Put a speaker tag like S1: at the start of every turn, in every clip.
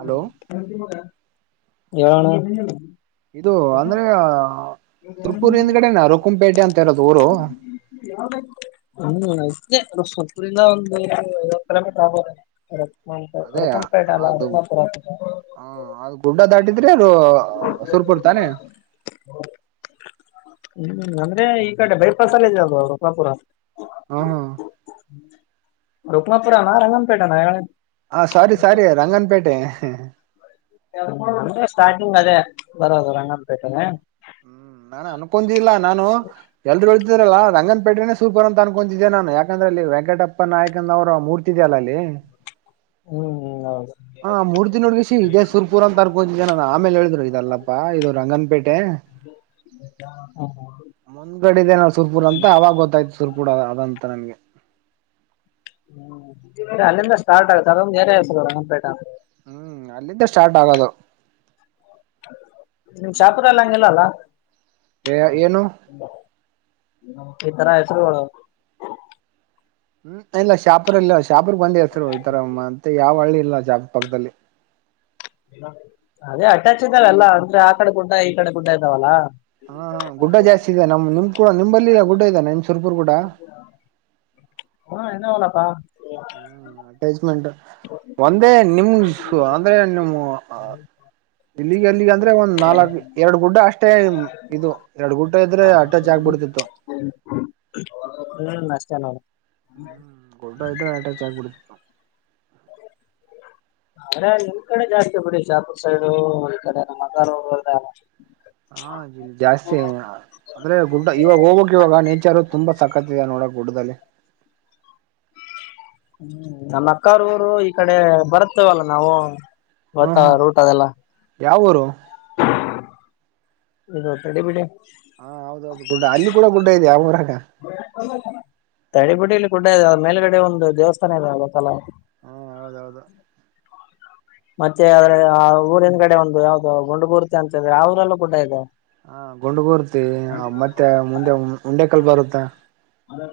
S1: Hello ಇದು ಅಂದ್ರೆ ತೃಪೂರ ಹಿಂದಗಡೆ ನಾ ರುಕುಂಪೇಟೆ ಅಂತ ಇರೋದು ಊರು.
S2: ಹ್ಮ್ [unintelligible] ಒಂದ್ ಐವತ್ತು ಕಿಲೋಮೀಟರ್ ಆಗ್ಬೋದ.
S1: ಅದೇ ಅದು
S2: ರುಕಮಾಪುರ
S1: ಹ ಅದು [unintelligible] ಗುಡ್ಡ ದಾಟಿದ್ರೆ [unintelligible] ಹೊಸೂರುಪುರ ತಾನೇ.
S2: ಹ್ಮ ಹ್ಮ್ ಅಂದ್ರೆ ಈ ಕಡೆ ಬೈಪಸ್ ಅಲ್ಲೇ ಇದೆ ರಥಪುರ.
S1: [unintelligible]
S2: ರೂಕ್ನಾಪುರ ನ ರಂಗನಪೇಟ ನ ಹೇಳ
S1: ಹ ಸಾರಿ ಸಾರಿ ರಂಗನ್ ಪೇಟೆ.
S2: [unintelligible] ಅಂದ್ರೆ ಸ್ಟಾರ್ಟಿಂಗ್ ಅದೇ ಬರದು ರಂಗಂ ಪೇಟೆನೆ.
S1: ನಾನ್ [unintelligible] ನಾನು ಎಲ್ಲರೂ ಹೇಳ್ತಿದ್ರಲ್ಲ ರಂಗನ್ ಪೇಟೆ ಸೂರ್ ಪುರ್ ಅಂತ ಅನ್ಕೊತಿದ್ದೆ ನಾನು ಯಾಕಂದ್ರೆಲ್ಲಿ ವೆಂಕಟಪ್ಪ ನಾಯಕನ ಅವರ ಮೂ ಇದ್ದೀಯಲ್ಲ ಅಲ್ಲಿ.
S2: ಹ್ಮ್ ಹ್ಮ್ ಹೌದು.
S1: ಹ ಮೂರ್ತಿ ನೋಡ್ವಿಸಿ ಇದೇ ಸೂರ್ ಪುರ ಅಂತರ್ಕೋತಿದ್ದ ನಾನ ಆಮೇಲೆ ಹೇಳಿದ್ರು ಇದಲ್ಲಪ್ಪಾ ಇದದು ರಂಗನಪೇಟೆ.
S2: [unintelligible]
S1: ಮುಂದ್ಗಡ ಇದೆ [unintelligible] ಸುರ್ಪುರ್ ಅಂತ ಅವಾಗ ಗೊತ್ತಾಯ್ ಸುರ್ಪೂರ್ ಅದಂತ ನನ್ಗೆ.
S2: ಹ್ಮ [unintelligible] ಅಲ್ಲಿಂದ ಸ್ಟಾರ್ಟ್ ಆಗುತ್ತೆ ಅದೊಂದು ಏರಿಯಾ ಹೆಸರು ರಂಗನ್ ಪೇಟ ಅಂತ ಹೇಳ್
S1: ಹ್ಮ್ ಅಲ್ಲಿಂದ ಸ್ಟಾರ್ಟ್ ಆಗೋದು.
S2: ನಿಮ್ ಶಾಪುರ ಅಲ್ಲಿ ಹಂಗಿಲ್ಲಲ್ಲ.
S1: ಏ ಏನು.
S2: ಇತರ ಹೆಸರು.
S1: ಹ್ಮ್ ಇಲ್ಲ ಶಪುರ್ ಇಲ್ಲ ಶಾಪೂರ್ ಬಂದು ಹೇಳ್ತಿದ್ರು ಈತರ ಮತ್ತೆ ಯಾವ್ ಹಳ್ಳಿ ಇಲ್ಲ ಶಾ ಪಕ್ಕದಲ್ಲಿ.
S2: ಅದೇ ಅಟ್ಯಾಚ್ ಇದಲ್ಲ ಅಲ್ಲಾ ಅಂದ್ರೆ ಆ ಕಡೆ ಗುಡ್ಡ ಈ ಕಡೆ ಗುಡ್ಡ ಇದ್ದಾವಲ್ಲ.
S1: ಹಾ ಗುಡ್ಡ ಜಾಸ್ತಿ ಇದೆ ನಮ್ ನಿಮ್ ಕೂ [unintelligible] ನಿಂಬಲ್ಲಿ ಗುಡ್ಡ ಇದೆ ನಿಮ್ ಸುರ್ಪೂರ್ ಗುಡ್ಡ.
S2: ಹ ಇದವಲ್ಲಪ್ಪ.
S1: ಹ ಅಟ್ಯಾಚ್ಮೆಂಟ್ ಒಂದೇ ನಿಮ್ ಅಂದ್ರೆ ನಿಮ್ಮ ಹ. ಇಲ್ಲಿಗೆ ಅಲ್ಲಿಗೆ ಅಂದ್ರೆ ಒಂದ್ ನಾಲ್ಕ್ ಎರಡು ಗುಡ್ಡ ಅಷ್ಟೇ. ಇದು ಎರಡು ಗುಡ್ಡ ಇದ್ರೆ ಅಟ್ಯಾಚ್ ಆಗ್ಬಿಡ್ತಿತ್ತು.
S2: ಹ್ಮ ಅಷ್ಟೇ ನೋಡ.
S1: ಹ್ಮ್ ಗುಡ್ಡ ಇದ್ರೆ ಆಟ್ಯಾಚ್ ಆಗ್ಬಿಡುತ್ತ.
S2: ಆದ್ರೆ ನಿಮ್ ಕಡೆ ಜಾಸ್ತಿ ಬಿಡಿ ಶಾಪುರ್ ಸೈಡು ಒಂದ್ ಕಡೆ ಮದರ್. [unintelligible]
S1: ಹಾ [unintelligible] ಜಾಸ್ತಿ [unintelligible] ಅಂದ್ರೆ ಗುಡ್ಡ ಇವಾಗ ಹೋಗ್ಕ್ ಇವಾಗ ನೇಚರ್ ತುಂಬಾ ಸಕತ್ ಇದೆ ನೋಡ ಗುಡ್ಡದಲ್ಲಿ.
S2: ಹ್ಮ ನಮ್ಮ ಅಕ್ಕಾರು ಊರು ಈ ಕಡೆ ಬರುತ್ತವಲ್ಲ ನಾವು. ಗೋತಾ ರೂಟ್ ಅದೆಲ್ಲ.
S1: ಯಾವ ಊರು.
S2: ಇದು ತಡಿ ಬಿಡಿ.
S1: ಹಾ ಹೌದೌದು ಗುಡ್ಡ ಅಲ್ಲಿ ಕೂಡ ಗುಡ್ಡ ಇದಿಯಾ ಆ ಊರಾಗ.
S2: ತಡಿಬುಡ್ಡಿಯಲ್ಲಿ ಗುಡ್ಡ ಇದಾವೆ ಮೇಲ್ಗಡೆ ಒಂದು ದೇವಸ್ಥಾನ ಇದೆಯಲ್ಲ ಗೊತ್ತಲ್ಲ.
S1: ಹಾ ಹೌದೌದು.
S2: ಮತ್ತೆ ಆದ್ರೆ ಆ ಊರಿಂದೆಗಡೆ ಒಂದು ಯಾವ್ದೋ ಗುಂಡು ಮೂರ್ತಿ ಅಂತಿದೆ ಆ ಊರಲ್ಲೂ ಗುಡ್ಡ ಇದೆ.
S1: ಹ ಗುಂಡುಮೂರ್ತಿ ಮತ್ತೆ ಮುಂದೆ ಮುಂಡೇಕಲ್ಲು ಬರುತ್ತೆ.
S2: ಹ್ಮ್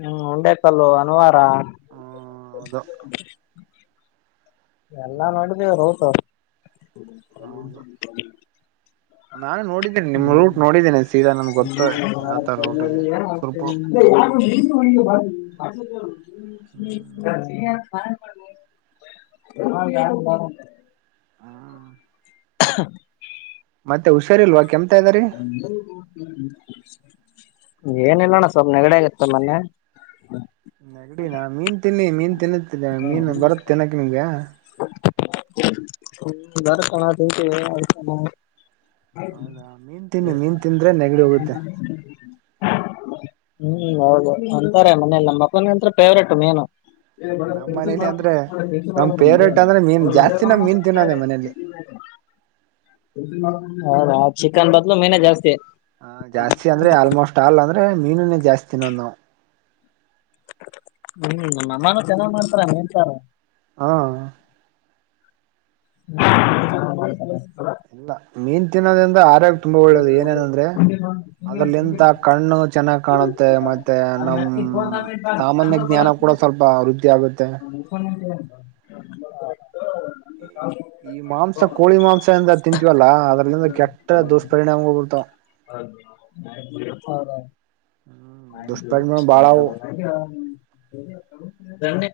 S2: [unintelligible] ಕಲ್ಲು ವನವಾರ.
S1: ಹಲೋ
S2: ಎಲ್ಲಾ
S1: ಹ್ಮ್
S2: ನೋಡಿದೇವಿ ರೂಟು
S1: ಹೌದು [inaudible] ನಾನು ನೋಡಿದ್ದೇನೆ ನಿಮ್ ರೂಟ್ ನೋಡಿದ್ದೇನೆ ಸೀದಾ ನಮ್ಗೆ ಗೊತ್ತ ಯಾವ ತರ ರೂಟ್ ಇದೆ ಸ್ವಲ್ಪ
S2: ಯಾರ್ [unintelligible] ಹ ಯಾರ್ ಫೋನ್ ಅಂದೆ
S1: ಹ್ಮ್
S2: [unintelligible]
S1: ಮತ್ತೆ ಹುಷಾರಿ ಇಲ್ವಾ ಕೆಮ್ಮುತಇದರೆ ಇದ್ದಾರಿ
S2: ಏನಿಲ್ಲಣ್ಣ ಸ್ವಲ್ಪ್ ನೆಗಡೆ ಆಗತ್ತೆ ಮೊನ್ನೆ
S1: ನೆಗಡಿ ನಾ ಮೀನ್ ತಿನ್ನಿ ಮೀನ್ ತಿನ್ನು
S2: ಹ್ಮ ಹ್ಮ ಭರತನ ಡ್ಯೂಟಿ ಅದಕ್ಕೆ ಆತ
S1: ಹೌದಾ ಮೀನ್ ತಿನ್ನಿ ಮೀನ್
S2: [unintelligible]
S1: ತಿಂದ್ರೆ ನೆಗಡಿ ಹೋಗುತ್ತೆ
S2: ಹ್ಮ್ ಹೌದು ಅಂತಾರೆ ಮನೆಯಲ್ಲಿ ಎಲ್ಲಾ ನಮ್ಮ ಮಕ್ಕಳ ಅಂತ ಫೇವ್ರೇಟ್ ಮಿನು ಏ
S1: ನಮ್ಮ್
S2: ಮಳೆು
S1: ಮನೇಲಿ
S2: ಮಾಡ
S1: ಅಂದ್ರೆ ನಮ್ ಫೇವ್ರೇಟ್ ಅಂದ್ರೆ ಮೀನ್
S2: ಮೆ
S1: ಜಾಸ್ತಿ
S2: ಪಚ್ಚು
S1: ನಾ ಮೀನ್ ತಿನ್ನೋದೆ ಮನೇಲಿ
S2: ಬ ಹ ಚಿಕನ್ ಬದಲು ಮೀನ ಜಾಸ್ತಿ
S1: ಹ ಜಾಸ್ತಿ ಅಂದ್ರೆ ಆಲ್ಮೋಸ್ಟ್ ಅಲ್ ಅಂದ್ರೆ ಮೀನುನೇ ಜಾಸ್ತಿನೊಂದು
S2: ಹ್ಮ್ ನಮ್ಮಾನ ಚೆನ್ನಾಗ್ ಮಾಡ್ತಾರ ಮೇನ್ಂತಾರ
S1: ಹಾ
S2: ಹ
S1: ಇಲ್ಲ ಮೀನ್ ತಿನ್ನೋದ್ರಿಂದ ಆರೋಗ್ಯ ತುಂಬಾ ಒಳ್ಳೇದು ಏನೇನಂದ್ರೆ ಅದ್ರಲ್ಲಿ ಇಂತ ಕಣ್ಣು ಚೆನ್ನಾಗ್ ಕಾಣುತ್ತೆ ಮತ್ತೆ ನಮ್ಮ್ ಸಾಮಾನ್ಯ ಜ್ಞಾನ ಕೂಡ ಸ್ವಲ್ಪ ವೃದ್ಧಿ ಆಗುತ್ತೆ
S2: [unintelligible]
S1: ಈ ಮಾಂಸ ಕೋಳಿ ಮಾಂಸ ಎಂದ ತಿಂತವಲ್ಲಾ ಅದ್ರಲಂದ ಕೆಟ್ಟ ದುಷ್ಪರಿಣಾಮ ಬರ್ತಾವ ಹ್ಮ್ ದುಷ್ಪರಿಣಾಮ ಬಾಳವು
S2: [unintelligible] ಅ [unintelligible]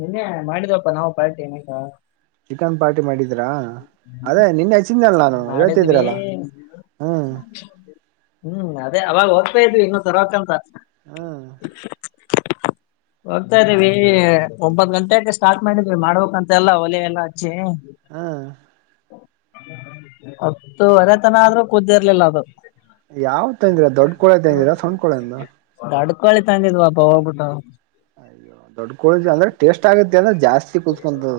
S2: ನಿನ್ನೆ ಮಾಡಿದಪ್ಪಾ ನಾವು ಪಾರ್ಟಿ ಏನೇಕ
S1: ಚಿಕನ್ ಪಾರ್ಟಿ ಮಾಡಿದ್ರಾ ಅದೇ ನಿನ್ನೆ ಹಚ್ಚಿದ್ದಲ್ಲ ನಾನು
S2: ಮಾಡಿದ್ವಿ
S1: ಹೇಳ್ತಿದೀರಲ್ಲ
S2: ಹ್ಮ್ ಅದೇ ಅವಾಗ ಹೋಗದ್ತಾ ಇದ್ವಿ ಇನ್ನ ತರ್ಕಂತ
S1: ಹ್ಮ್
S2: ಹೋಗ್ತಾದೀವಿ ಒಂಬತ್ ಗಂಟೆಕ ಸ್ಟಾರ್ಟ್ ಮಾಡಿದ್ವಿ ಮಾಡ್ಬೇಕಂತೆ ಎಲ್ಲ ಒಲೆ ಎಲ್ಲ ಹಚ್ಚಿ
S1: ಹಾ
S2: ಹತ್ತುವರೆತನ ಆದ್ರೂ ಕುದ್ದಿರ್ಲಿಲ್ಲ ಅದು
S1: ಯಾವ್ ತಂದಿರ ದೊಡ್ಡ ಕೋಳಿ ತಂದರೆ ಸಣ್ಣ ಕೋಳಿ ತಂದಿರೆ
S2: ದೊಡ್ಡ ಕೋಳಿ ತಂದಿದ್ವಪ್ಪ ಹೋಗ್ಬಿಟ್ಟು
S1: ಅಯ್ಯೋ ದೊಡ್ಡ ಕೋಳ ಅಂದ್ರೆ ಟೇಸ್ಟ್ ಆಗತ್ತೆ ಅಂದ್ರೆ ಜಾಸ್ತಿ ಕುತ್ಕೊಂತು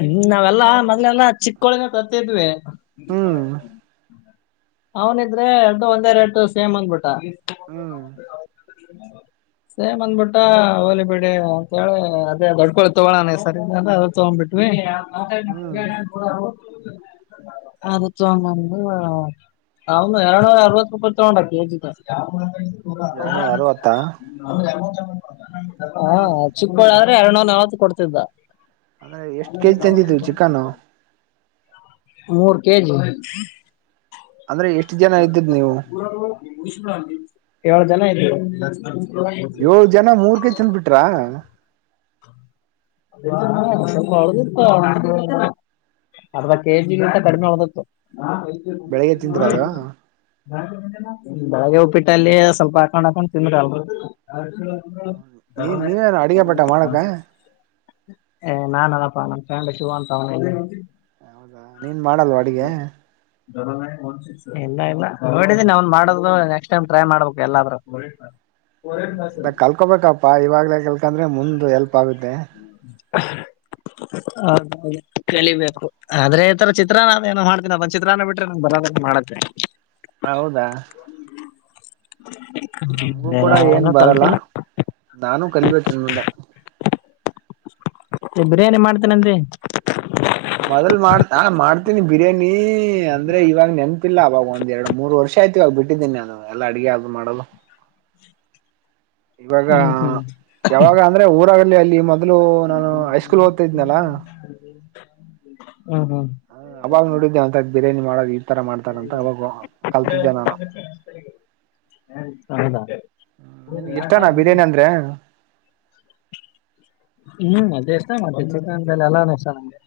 S2: ಹ್ಮ ನಾವೆಲ್ಲಾ ಮೊದ್ಲೆಲ್ಲ ಚಿಕ್ಕೋಳಿನ ಕತಿದ್ವಿ
S1: ಹ್ಮ್
S2: ಅವನಿದ್ರೆ ಎ ಒಂದೇ ರೆಟ್ ಸೇಮ್ ಅಂದ್ಬಿಟ್ಟ
S1: ಹ್ಮ್
S2: ಹೌ ಸೇ ಬಂದ್ಬಿಟ್ಟ ಹೋಲಿ ಬಿಡಿ ಅಂತೇಳಿ ಅದೇ ದೊಡ್ಕಳಿ ತಗೋಳಣ ಸರಿ ನ ಅ ತೊಗೊಂಡ್ ಬಿಟ್ವ
S1: ಹ್ಮ್
S2: ಅದು ತೊಗೊಂಬಂದು ಎರಡನೂರ ಅರವತ್ತು ರೂಪಾಯಿ ತಗೊಂಡ ಕೆಜಿ ಹಾ
S1: ಎರಡ್ನೂರ ಅರವತ್ತಾ ಹ್ಮ್
S2: [unintelligible] ಾದ್ರೆ ಎರಡ್ನೂರ್ ನಲ್ವತ್ತುತ್ ಕೊಡ್ತಿದ್ದ
S1: ಅಂದ್ರೆ ಎಷ್ಟ್ ಕೆಜಿ ತಂದಿದ್ವಿ ಚಿಕನ್
S2: ಮೂರು ಕೆಜಿ
S1: ಅಂದ್ರೆ ಎಷ್ಟು ಜನ ಇದ್ದಿದ್ ನೀವು
S2: ಏಳು ಜನ ಇದ್ರು
S1: ಏಳ ಜನ ಮೂರ್ಕ ಚಂದ ಬಿಟ್ರಾ
S2: ಳ ಅರ್ಧ ಕೆಜಿಗಂತ ಕಡಿಮೆ ಒದತ್ತು
S1: ಬೆಳಿಗ್ಗೆ ತಿಂದ್ರ ಅದು
S2: ಬೆಳಗ್ಗೆ ಉಪ್ಪಿಟ್ಟಲ್ಲಿ ಸ್ವಲ್ಪ ಹಾಕೊಂಡ್ ಹಾಕೊಂಡ್ ತಿಂದ್ರ ಅಲ್
S1: ಹ ನೀ ನೀವೇನು ಅಡುಗೆ ಪಟ್ಟ ಮಾಡಕ್ಕೆ
S2: ಏ ನಾನ್ನಪ್ಪಾ ನಮ್ಮ ಫ್ಯಾಮಿಲಿ ಶಿವ ಅಂತ ಅವನ
S1: ಹೌದಾ ನೀನ್ ಮಾಡಲ್ವಾ ಅಡಗೆ
S2: ಧ ಮೇ್ ಬಸ ಇಲ್ಲ ಇಲ್ಲ ನೋಡಿದೀಿ ಅವನ್ ಮಾಡದು ನೆಕ್ಸ್ಟ್ ಟೈಮ್ ಟ್ರೈ ಮಾಡ್ಬೇಕು ಎಲ್ಲಾದ್ರ
S1: ಕಲ್ಕೋಬೇಕಪ್ಪಾ ಇವಾಗ್ಲೇ ಕಲ್ಕಂದ್ರೆ ಮುಂದ್ ಎಲ್ಪ್ ಆಗುತ್ತೆ
S2: [inaudible] ಹೌದ ಕಲಿಬೇಕು ಆದ್ರೆ ಈ ತರ ಚಿತ್ರಾ ಏನೋ ಮಾಡ್ತೀನ ಅದೊಂದು ಚಿತ್ರಾನ್ನ ಬಿಟ್ರೆ ನಂಗ ಬರದ ಮಾಡ [unintelligible]
S1: ಹೌದಾ
S2: [inaudible]
S1: ನಮಗೂ
S2: ಬೇರೆ
S1: ಕೂಡ ಏನ್
S2: ಏನೋ
S1: ಬರಲ್ಲ
S2: ಕಲ್ತಿಲ್ಲ
S1: ನಾನು ಕಲಿಬೇಕೇನ್ ಮುಂದೆ
S2: ಬಿರಿಯಾನಿ ಮಾಡ್ತೇನನ್ರಿ
S1: ಮೊದಲ್ ಮಾಡ ಆ ಮಾಡ್ತೀನಿ ಬಿರಿಯಾನಿ ಅಂದ್ರೆ ಇವಾಗ ನೆನ್ ಇಿಲ್ಲ ಅವವಾಗ ಒಂದ ಎರಡು ಮೂರು ವರ್ಷ ಆಯ್ತುವಾಗ ಬಿಟ್ಟಿದ್ದೀನಿಾನು ಎ ಅಡುಗೆ ಅದು ಮಾಡೋದು ಇವಾಗ
S2: ಹ್ಮ್ ಹ್ಮ್
S1: ಯಾವಾಗ ಅಂದ್ರೆ ಊರಲ್ಲಿ ಅಲ್ಲಿ ಮೊದ್ಲು ನಾನು ಹೈಸ್ಕೂಲ್ ಓದ್ತಾ ಇದ್ನಲ್ಲಾ
S2: ಹ ಹ್ಮ ಹ್ಮ
S1: ಹ ಅವಾಗ ನೋಡಿದ್ದೆ ಒಂತ ಬಿರಿಯಾನಿ ಮಾಡ ಈ ತರ ಮಾಡ್ತಾರ ಅಂತ ಅವಾಗ ಕಲ್ತಿದ್ದೆ ನಾನು
S2: ಹೌದಾ
S1: ನಿನ್ಗೆ ಇಷ್ಟನಾ ಬಿರಿಯಾನಿ ಅಂದ್ರೆ
S2: ಹ್ಮ್ ಅದೇ ಎಷ್ಟ ಮತ್ತೆ ಚಿಕನ್ಲೆ ಎಲ್ಲಾನ ಇಷ್ಟ ನಂಗೆ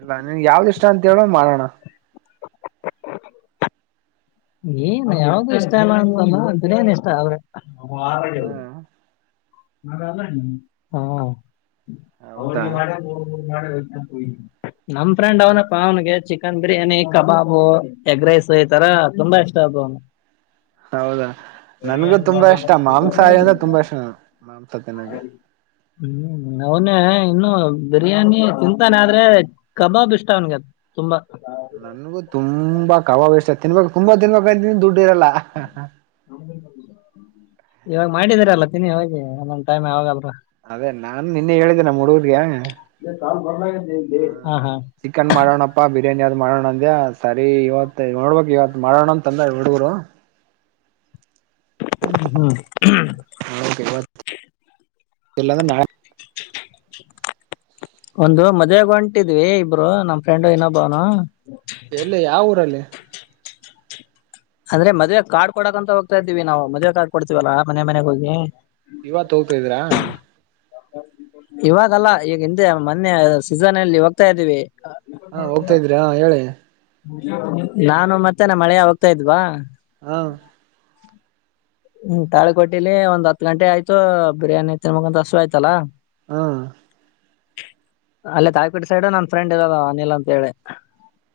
S1: ಇಲ್ಲ ನಿನ್ಗೆ ಯಾವ್ದ್ ಇಷ್ಟ ಅಂತ ಹೇಳ ಮಾಡೋಣ
S2: ಏನ್ ಯಾವಾಗ ಇಷ್ಟ ಇಲ್ಲ ಅಂತಲ್ಲನ್ ಇಷ್ಟ ಆದ್ರ
S1: ಹ್ಮ್
S2: ಮಾಡ ಅಲ್ಲ
S1: ಹೌದಾ
S2: ಅವಿಗೆ ಮಾಡ ಮೂರು ಮೂರು ಮಾಡ ನಮ್ ಫ್ರೆಂಡ್ ಅವನಪ್ಪ ಅವನಿಗೆ chicken biryani kebab egg rice ಈ ತರ ತುಂಬಾ ಇಷ್ಟ ಅ ಅವನು
S1: ಹೌದಾ ನನ್ಗೂ ತುಂಬಾ ಇಷ್ಟ ಮಾಂಸಾಹಿ ಅಂದ್ರೆ ತುಂಬಾ ಇಷ್ಟ ಮಾಂಸ ತಿಿನಗೆ
S2: ಹ್ಮ್ ಅವನ ಇನ್ನು ಬಿರಿಯಾನಿ ತಿಂತಾನ ಆದ್ರೆ ಕಬಾಬ್ ಇಷ್ಟ ಅವನ್ಗ ತುಂಬಾ
S1: ನನ್ಗು ತುಂಬಾ ಕವಾಾವಷ ತಿನ್ಬೇಕು ತುಂಬಾ ತಿನ್ಬೇಕಂತ ದುಡ್ ಇರಲ್ಲ
S2: ಇವಾಗ ಮಾಡಿದ್ರಲ್ಲ ತಿನ್ನಿ ಹ ಅೊಂದು ಟೈಮ್ ಯಾವಾಗಲ್ರ
S1: ಅದೇ ನಾನ್ ನಿನ್ನೆ ಹೇಳಿದ್ದೀ ನ ಹಡುಗರ್ಗ
S2: ಇ ಕಾಲ್ ಬರ್ಲ ಹ ಹ
S1: ಚಿಕನ್ ಮಾಡೋಣಪ್ಪಾ ಬಿರಿಯಾನಿ ಅದ್ ಮಾಡೋಣ ಅಂದ್ಯಾ ಸರಿ ಇವತ್ ನೋಡ್ಬಬೇಕಕ್ ಇವತ್ ಮಾಡೋಣ ಅಂತ ತಂದ ಹುಡುಗರು
S2: ಹ್ಮ್ ಹ್ಮ್
S1: ಹ ಎಲ್ಲ ನ
S2: ಒಂದು ಮದ್ವೆಗ ಹೊಂಟಿದ್ವಿ ಇಬ್ರು ನಮ್ ಫ್ರೆಂಡ್ ಇನೊಬ್ಬನು
S1: ಎಲ್ಲಿ ಯಾವ ಊರಲ್ಲಿ
S2: ಅಂದ್ರೆ ಮದ್ವೆ ಕಾರ್ಡ್ ಕೊಡಕ್ಂತ ಹೋಗ್ತಾ ಇದ್ದೀವಿ ನಾವು ಮದ್ವೆ ಕಾರ್ಡ ಕೊಡ್ತೀವಲ್ಲಾ ಮನೆ ಮನೆಗೆ ಹೋಗಿ
S1: ಇವತ್ ಹೋಗ್ತದೀರಾ
S2: ಇವಾಗಲ್ಲ ಈಗ ಹಿಂದೆ ಮೊನ್ನೆ ಸೀಸನಲ್ಲಿ ಹೋಗ್ತಾ ಇದ್ದೀವಿ
S1: ಹಾ ಹೋಗ್ತಾ ಇದ್ರಿ ಹಾ ಹೇಳಿ
S2: ನಾನು ಮತ್ತೇ ನಮ್ಮ ಅಳಿಯಾ ಹೋಗ್ತಾ ಇದ್ವಾ
S1: ಹಾ
S2: ಹ್ಮ್ ತಾಳಿಕೊಟ್ಟಿಲಿ ಒಂದ್ ಹತ್ ಗಂಟೆ ಆಯ್ತು ಬಿರಿಯಾನಿ ತಿನ್ ಬೇಕಂತ ಹಸುಯ್ತಾಲ್ಲಾ
S1: ಹಾ
S2: ಅಲ್ಲೇ ತಾಳಿಕೋಟಿ ಸೈಡ್ ನನ್ ಫ್ರೆಂಡ್ ಇರೋದ ಅನಿಲ್ ಅಂತ ಹೇಳಿ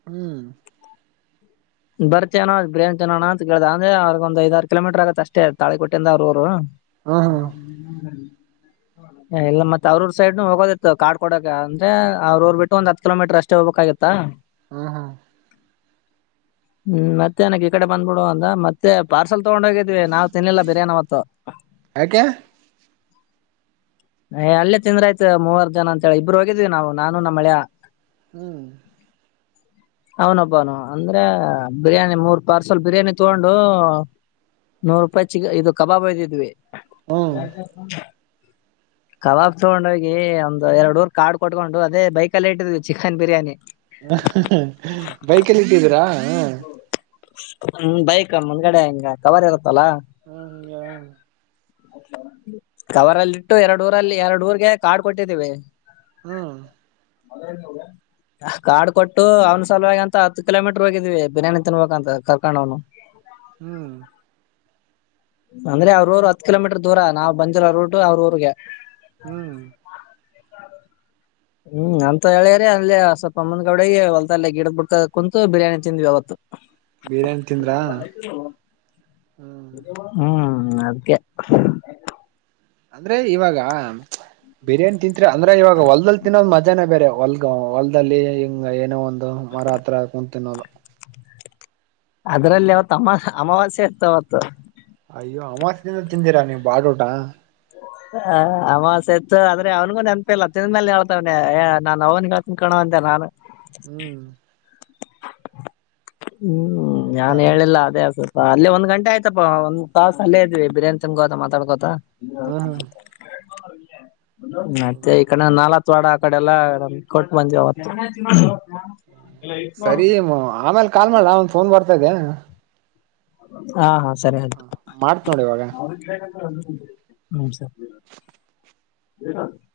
S1: ಹ್ಮ್
S2: ಬರ್ತಿ ಏನೋ ಬಿರಿಯಾನಿ ತಿನೋಣ್ಣ ಅಂತ ಕೇಳ್ದ ಅಂದ್ರೆ ಅವ್ರಿಗ ಒಂದ ಐದ ಆರ ಕಿಲೋಮೀರ್ ಆಗುತ್ತೆ ಅಷ್ಟೇ ತಾಳಿ ಕೊಟ್ಟಿಂದ ಅವ್ರ ಊರು [inaudible]
S1: ಹ್ಮ ಹ್ಮ
S2: ಇಲ್ಲ ಮತ್ತ ಅವ್ರ ಊರ ಸೈಡ್ನು ಹೋಗದಿತ್ತು ಕಾರ್ಡ್ ಕೊಡಕ ಅಂದ್ರೆ ಅವ್ರ ಊರು ಬಿಟ್ಟು ಒಂದು ಹತ್ತು ಕಿಲೋಮೀಟರ್ ಅಷ್ಟೇ. ಅಷ್ಟೇ ಹೋಗ್ಬೇಕಾಗಿತ್ತಾ
S1: ಹ್ಮ ಹಾ
S2: ಹ್ಮ್ ಮತ್ತೆ ಎನಕ ಈ ಕಡೆ ಬಂದಬಿಡು ಅಂದ ಮತ್ತೆ ಪಾರ್ಸಲ್ ತಗೊಂಡ ಹೋಗತಿ ನಾವ್ ತಿನ್ನಲಿಲ್ಲ ಬಿರಿಯಾನಿ ಅವತ್ತು
S1: ಯಾಕೆ [inaudible]
S2: ಏ ಅಲ್ಲೇ ತಿಂದ್ರ ಆಯ್ತ ಮೂವರ ಜನ ಅಂತ ಹೇಳಿ ಇಬ್ಬರ ಹೋಗಿದೀವಿ ನಾನು ನಮ್ಮ ಅಳಿಯ
S1: ಹ್ಮ್
S2: ಅವನೊಬ್ಬೂನು ಅಂದ್ರೆ ಬಿರಿಯಾನಿ ಮೂರ್ ಪಾರ್ಸಲ್ ಬಿರಿಯಾನಿ ತೊಂಡು ನೂರ ರೂಪಾಯಿ ಚಿಕ್ಕ ಕಬಾಬ್ ವೈದಿದ್ವಿ
S1: ಹ್ಮ್
S2: ಕಬಾಬ್ ತೊಗೊಂಡ ಹೋಗಿ ಒಂದ್ ಎರಡ ಊರ್ ಕಾರ್ಡ್ ಕೊಟ್ಕೊಂಡು ಅದೇ ಬೈಕಲ್ಲೆ ಇಟ್ಟಿದ್ವಿ ಚಿಕನ್ ಬಿರಿಯಾನಿ
S1: ಹ ಬೈಕಲ್ಲಿ ಇಟ್ಟಿದ್ದೀರಾ ಹ್ಮ್
S2: ಹ್ಮ ಬೈಕ್ ಮುಂದಗಡೆ ಹಿಂಗ ಕವರ್ ಇರುತ್ತಲ್ಲ.
S1: ಹ್ಮ್
S2: ಕವರ್ ಅಲ್ಲಿಟ್ಟು ಎರಡ್ ಊರಲ್ಲಿ ಎರಡು ಊರ್ಗೆ ಕಾರ್ಡ್ ಕೊಟ್ಟಿದ್ದೀವಿ.
S1: ಹ್ಮ
S2: ಕಾರ್ಡ್ ಕೊಟ್ಟು ಅವ್ನ ಸಲುವಾಗಿ ಅಂತ ಹತ್ತು ಕಿಲೋಮೀಟರ್ ಹೋಗಿ ಬಿರಿಯಾನಿ ತಿನ್ಬೇಕ ಅಂತ ಕರ್ಕೊಂಡು ಅವನು
S1: ಹ್ಮ್
S2: ಅಂದ್ರೆ ಅವರ ಊರು ಹತ್ತು ಕಿಲೋಮೀಟರ್ ದೂರ ನಾವ್ ಬಂದಿರೋ ರೂಟ್ ಅವರ ಊರಿಗೆ
S1: ಹ್ಮ್
S2: ಹ್ಮ್ ಅಂತ ಹೇಳ್ಯರಿ ಅಲ್ಲಿ ಸ್ವಲ್ಪ ಮುಂದ್ಗಡಿಗಿ ಹೊಲದಲ್ಲಿ ಗಿಡದಬಿಡಕುಂತು ಬಿರಿಯಾನಿ ತಿಂದ್ವಿ ಅವತ್ತು
S1: ಬಿರಿಯಾನಿ ತಿಂದ್ರಾ ಹ್ಮ
S2: ಹ್ಮ್ ಅದಕ್ಕೆ
S1: ಅಂದ್ರೆ ಇವಾಗ ಬಿರಿಯಾನಿ ತಿಂತ್ರಿ ಅಂದ್ರೆ ಇವಾಗ ಹೊಲದಲ್ಲಿ ತಿನ್ನೋದು ಮಜಾನೇ ಬೇರೆ ಹೊಲ್ಗ ಹೊಲ್ದಲ್ಲಿ ಹಿಂಗ ಏನೋ ಒಂದ್ ಒಂದ್ ಮರ ಹತ್ರ ಕುಂತ ತಿನ್ನೋದು
S2: ಅದ್ರಲ್ಲಿ ಅವತ್ ಅಮಾ ಅಮಾವಾಸ್ಯ ಇತ್ತು ಅವತ್ತು
S1: ಅಯ್ಯೋ ಅವತ್ತ ದಿನ ತಿಂದಿರಾ ನೀವು ಬಾಡ ಊಟ
S2: ಹ ಅಮಾವಾಸೆ ಇತ್ತು ಆದ್ರೆ ಅವ್ನಿಗೂ ನೆನಪಿಲ್ಲ ತಿಂದು ಮೇಲೆ ಹೇಳ್ತವನ ನಾನ್ ಅವ್ನಿಗೆ [unintelligible] ನಾನು
S1: ಹ್ಮ್
S2: ಹ್ಮ್ ನಾನ್
S1: ಹೌದಾ
S2: ಹೇಳಿಲ್ಲ ಅದೇ ಅದು ಅಲ್ಲೇ ಒಂದ್ ಗಂಟೆ ಆಯ್ತಪಾ ಒಂದ್ ತಾಸ್ ಅಲ್ಲೇ ಇದ್ವಿ ಬಿರಿಯಾನಿ ತಿನ್ಕೋತ ಮಾತಾಡ್ಕೋತಾ
S1: ಹ್ಮ್
S2: ಮತ್ತೆ [unintelligible] ಆ ಕಡೆ ಎಲ್ಲ ಕೊಟ್ಟ [unintelligible] ಅವತ್ತು
S1: ಸರಿ ಆಮೇಲೆ ಕಾಲ್ ಮಾಡ್ಲ ಒಂದ್ ಫೋನ್ ಬರ್ತಾ ಇದೆ.
S2: ಹಾ ಹಾ ಸರಿ ಆಯ್ತು
S1: ಮಾಡ್ತ್ ನೋಡ್ ಇವಾಗ
S2: ಹ್ಮ ಸರಿ [unintelligible]